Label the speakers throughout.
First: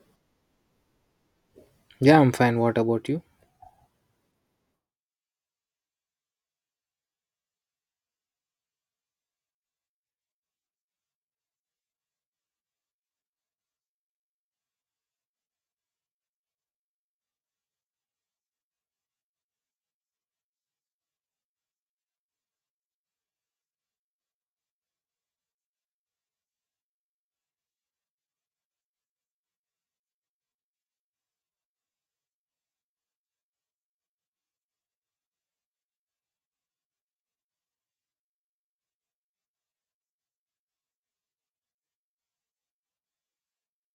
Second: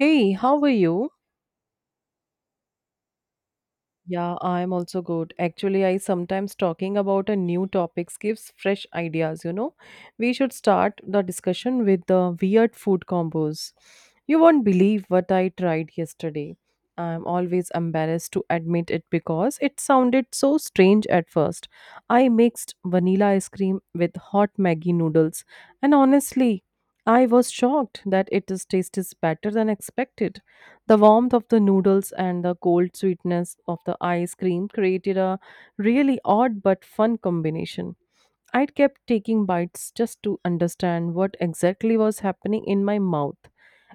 Speaker 1: Hey, how are you?
Speaker 2: Yeah, I'm fine. What about you?
Speaker 1: Yeah, I'm also good. Actually, I sometimes talking about a new topics gives fresh ideas, We should start the discussion with the weird food combos. You won't believe what I tried yesterday. I'm always embarrassed to admit it because it sounded so strange at first. I mixed vanilla ice cream with hot Maggi noodles, and honestly, I was shocked that it is tastes better than expected. The warmth of the noodles and the cold sweetness of the ice cream created a really odd but fun combination. I kept taking bites just to understand what exactly was happening in my mouth.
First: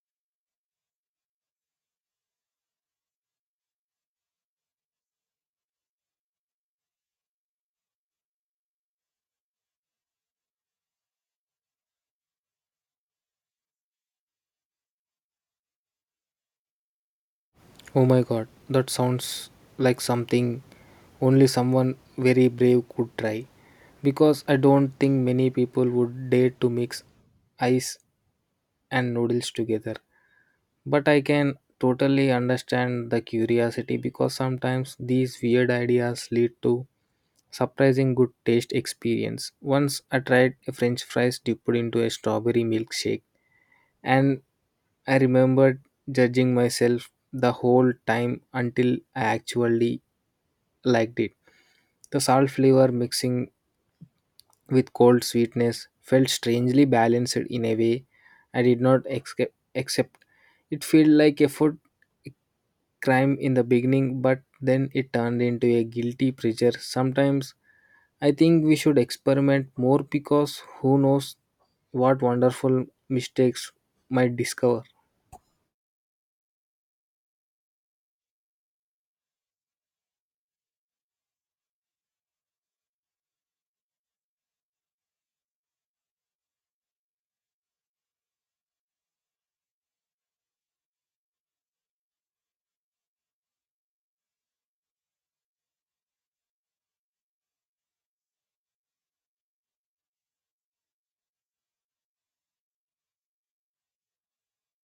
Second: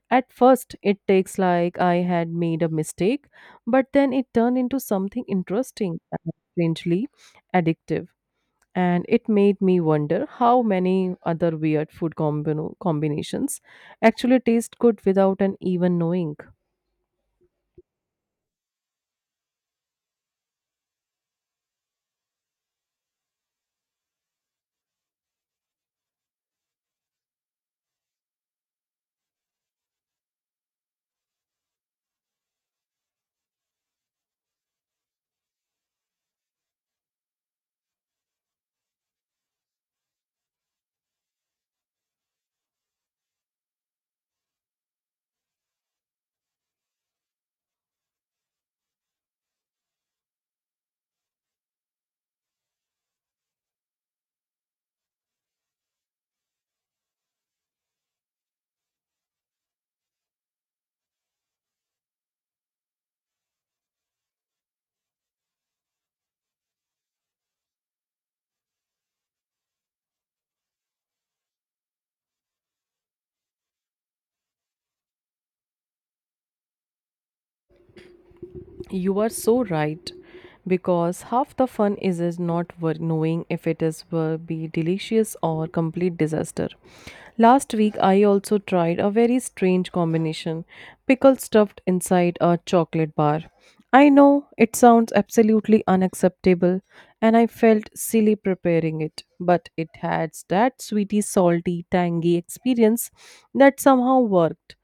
Speaker 1: At first, it takes like I had made a mistake, but then it turned into something interesting and strangely addictive, and it made me wonder how many other weird combinations actually taste good without an even knowing.
Speaker 2: Oh my god, that sounds like something only someone very brave could try. Because I don't think many people would dare to mix ice and noodles together. But I can totally understand the curiosity, because sometimes these weird ideas lead to surprising good taste experience. Once I tried a french fries dipped into a strawberry milkshake, and I remembered judging myself the whole time until I actually liked it. The salt flavor mixing with cold sweetness felt strangely balanced in a way I did not accept. It felt like a food crime in the beginning, but then it turned into a guilty pleasure. Sometimes I think we should experiment more, because who knows what wonderful mistakes might discover.
Speaker 1: You are so right because half the fun is not knowing if it is will be delicious or complete disaster. Last week I also tried a very strange combination, pickle stuffed inside a chocolate bar. I know it sounds absolutely unacceptable, and I felt silly preparing it, but it had that sweety salty tangy experience that somehow worked.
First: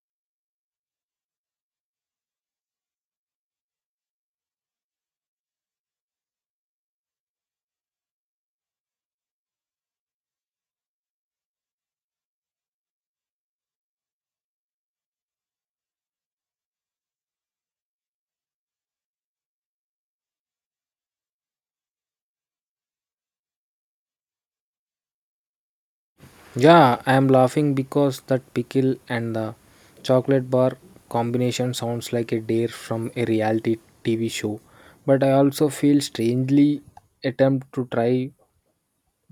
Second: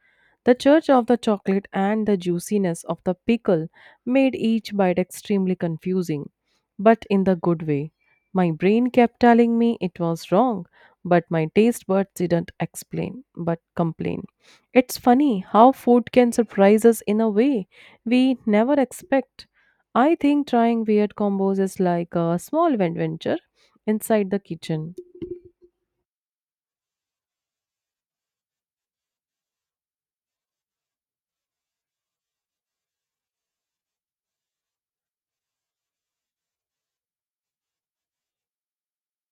Speaker 1: The church of the chocolate and the juiciness of the pickle made each bite extremely confusing, but in the good way. My brain kept telling me it was wrong, but my taste buds didn't explain but complain. It's funny how food can surprise us in a way we never expect. I think trying weird combos is like a small adventure inside the kitchen.
Speaker 2: Yeah, I am laughing because that pickle and the chocolate bar combination sounds like a dare from a reality TV show. But I also feel strangely attempt to try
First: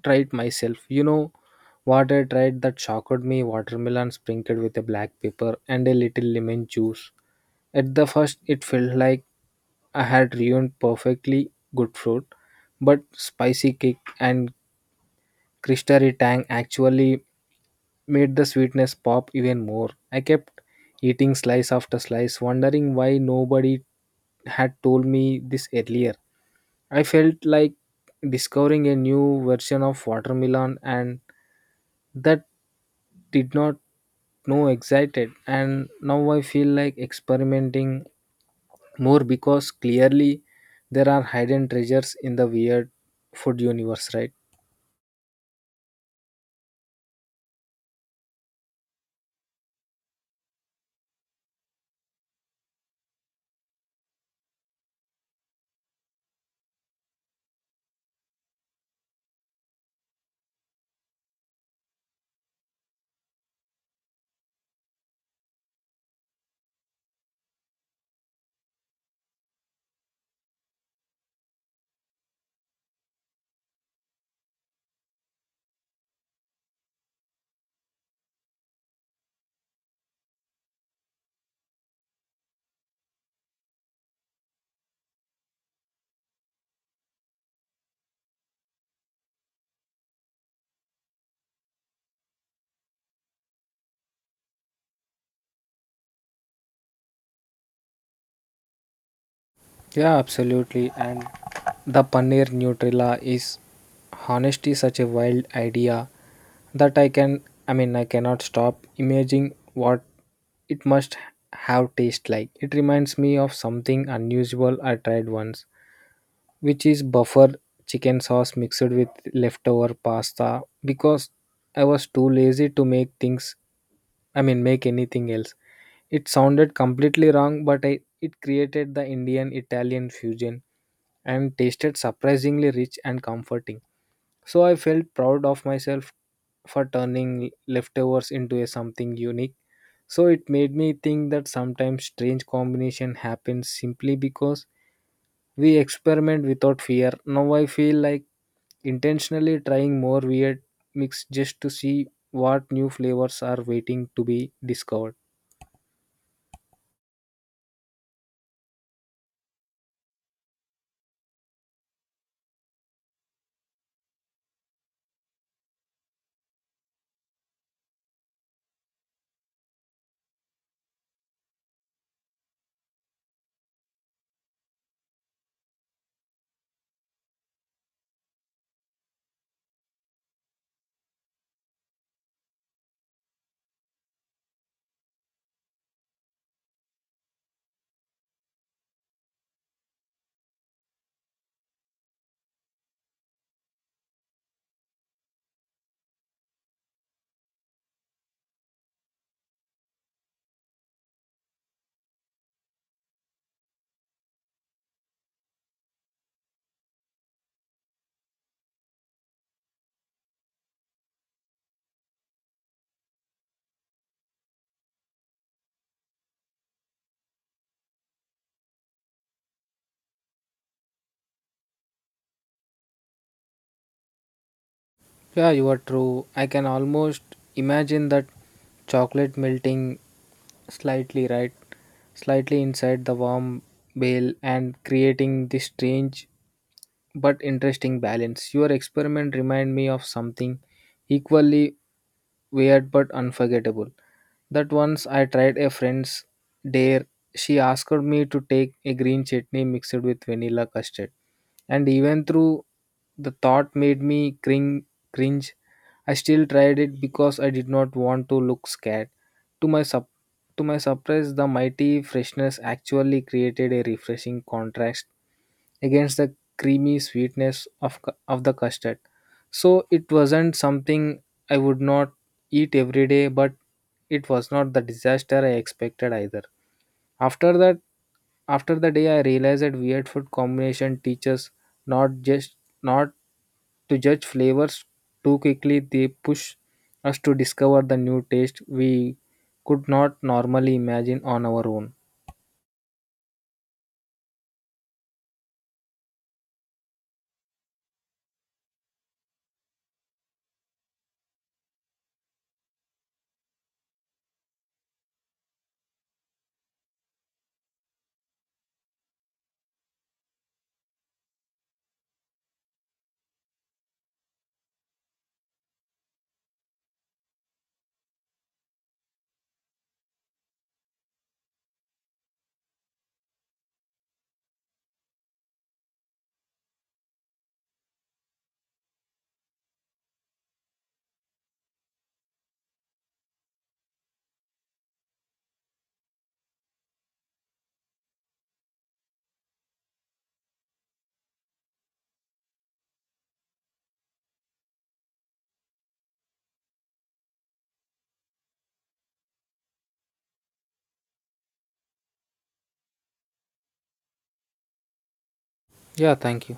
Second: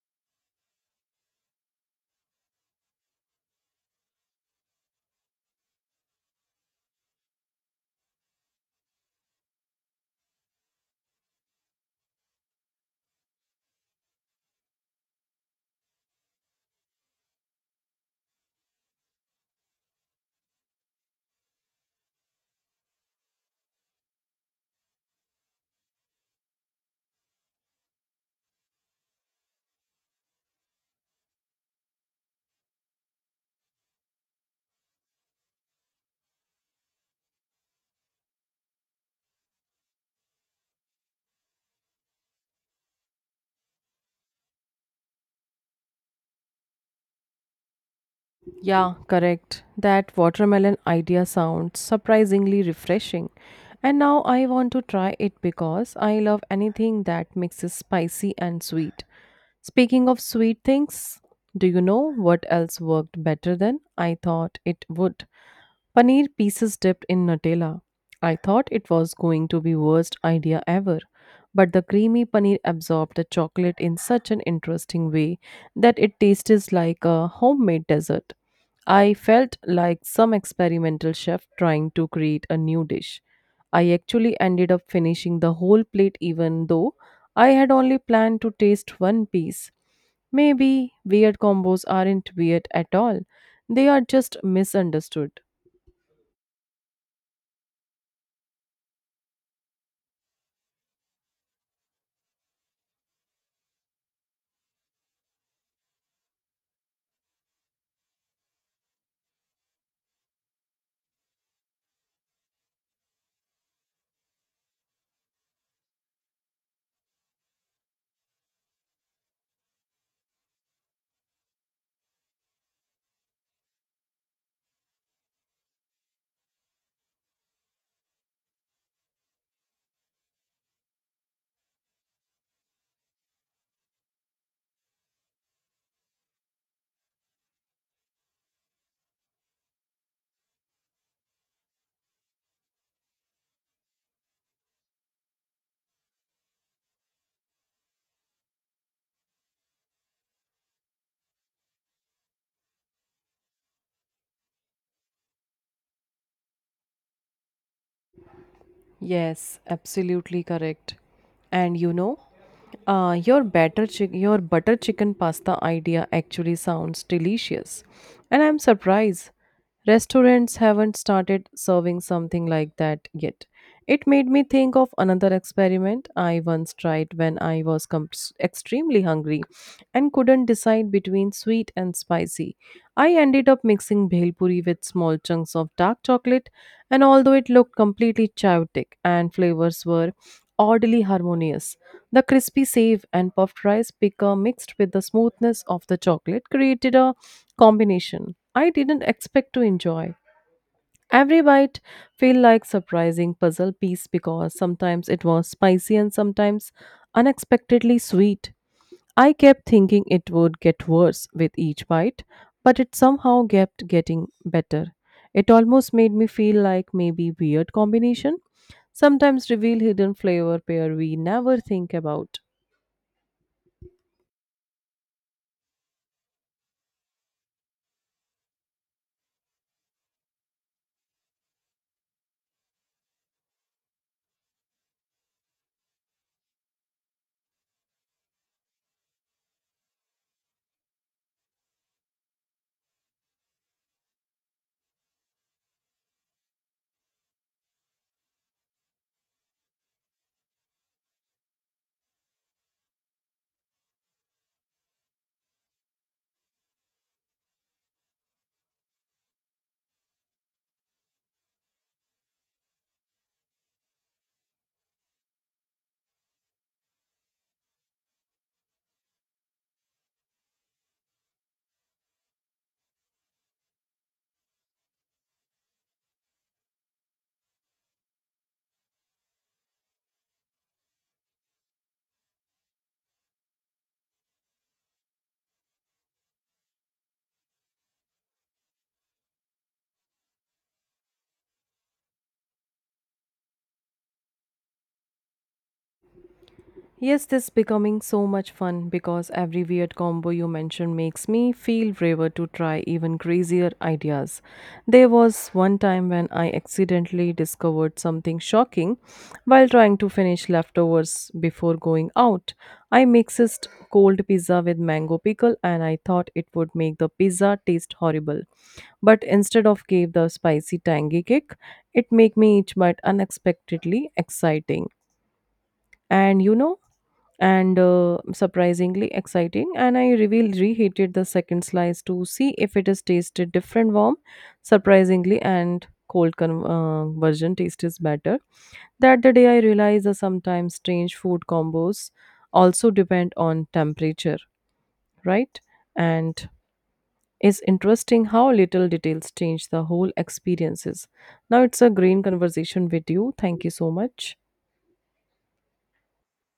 Speaker 2: try it myself. You know what I tried that shocked me? Watermelon sprinkled with a black pepper and a little lemon juice. At the first it felt like I had ruined perfectly good fruit, but spicy kick and crystally tang actually made the sweetness pop even more. I kept eating slice after slice, wondering why nobody had told me this earlier. I felt like discovering a new version of watermelon, and that did not know excited, and now I feel like experimenting more, because clearly there are hidden treasures in the weird food universe, right?
Speaker 1: Yeah, correct. That watermelon idea sounds surprisingly refreshing. And now I want to try it because I love anything that mixes spicy and sweet. Speaking of sweet things, do you know what else worked better than I thought it would? Paneer pieces dipped in Nutella. I thought it was going to be worst idea ever, but the creamy paneer absorbed the chocolate in such an interesting way that it tasted like a homemade dessert. I felt like some experimental chef trying to create a new dish. I actually ended up finishing the whole plate even though I had only planned to taste one piece. Maybe weird combos aren't weird at all, they are just misunderstood.
Speaker 2: Yeah, absolutely. And the paneer Nutrilla is honestly such a wild idea that I mean, I cannot stop imagining what it must have taste like. It reminds me of something unusual I tried once, which is buffer chicken sauce mixed with leftover pasta, because I was too lazy to make things I mean make anything else. It sounded completely wrong, but I, it created the Indian Italian fusion and tasted surprisingly rich and comforting. So I felt proud of myself for turning leftovers into a something unique. So it made me think that sometimes strange combination happens simply because we experiment without fear. Now I feel like intentionally trying more weird mix just to see what new flavors are waiting to be discovered.
Speaker 1: Yes, absolutely correct. And you know, your your butter chicken pasta idea actually sounds delicious, and I'm surprised restaurants haven't started serving something like that yet. It made me think of another experiment I once tried when I extremely hungry and couldn't decide between sweet and spicy. I ended up mixing bhel puri with small chunks of dark chocolate, and although it looked completely chaotic and flavors were oddly harmonious. The crispy save and puffed rice picker mixed with the smoothness of the chocolate created a combination I didn't expect to enjoy. Every bite felt like surprising puzzle piece because sometimes it was spicy and sometimes unexpectedly sweet. I kept thinking it would get worse with each bite, but it somehow kept getting better. It almost made me feel like maybe weird combination sometimes reveal hidden flavor pair we never think about.
Speaker 2: Yeah, you are true. I can almost imagine that chocolate melting slightly right, slightly inside the warm bale and creating this strange but interesting balance. Your experiment remind me of something equally weird but unforgettable. That once I tried a friend's dare, she asked me to take a green chutney mixed with vanilla custard. And even through, the thought made me cringe, I still tried it because I did not want to look scared. To my sup- to my surprise, the mighty freshness actually created a refreshing contrast against the creamy sweetness of the custard. So it wasn't something I would not eat every day, but it was not the disaster I expected either. After that, After the day, I realized that weird food combination teaches not just not to judge flavors too quickly, they push us to discover the new taste we could not normally imagine on our own.
Speaker 1: Yes, this is becoming so much fun because every weird combo you mention makes me feel braver to try even crazier ideas. There was one time when I accidentally discovered something shocking while trying to finish leftovers before going out. I mixed cold pizza with mango pickle, and I thought it would make the pizza taste horrible. But instead of gave the spicy tangy kick, it made me each bite unexpectedly exciting. And surprisingly exciting, and I reveal reheated the second slice to see if it is tasted different warm surprisingly, and cold version taste is better. That the day I realized that sometimes strange food combos also depend on temperature, right? And it's interesting how little details change the whole experiences. Now it's a green conversation with you. Thank you so much.
Speaker 2: Yeah, thank you.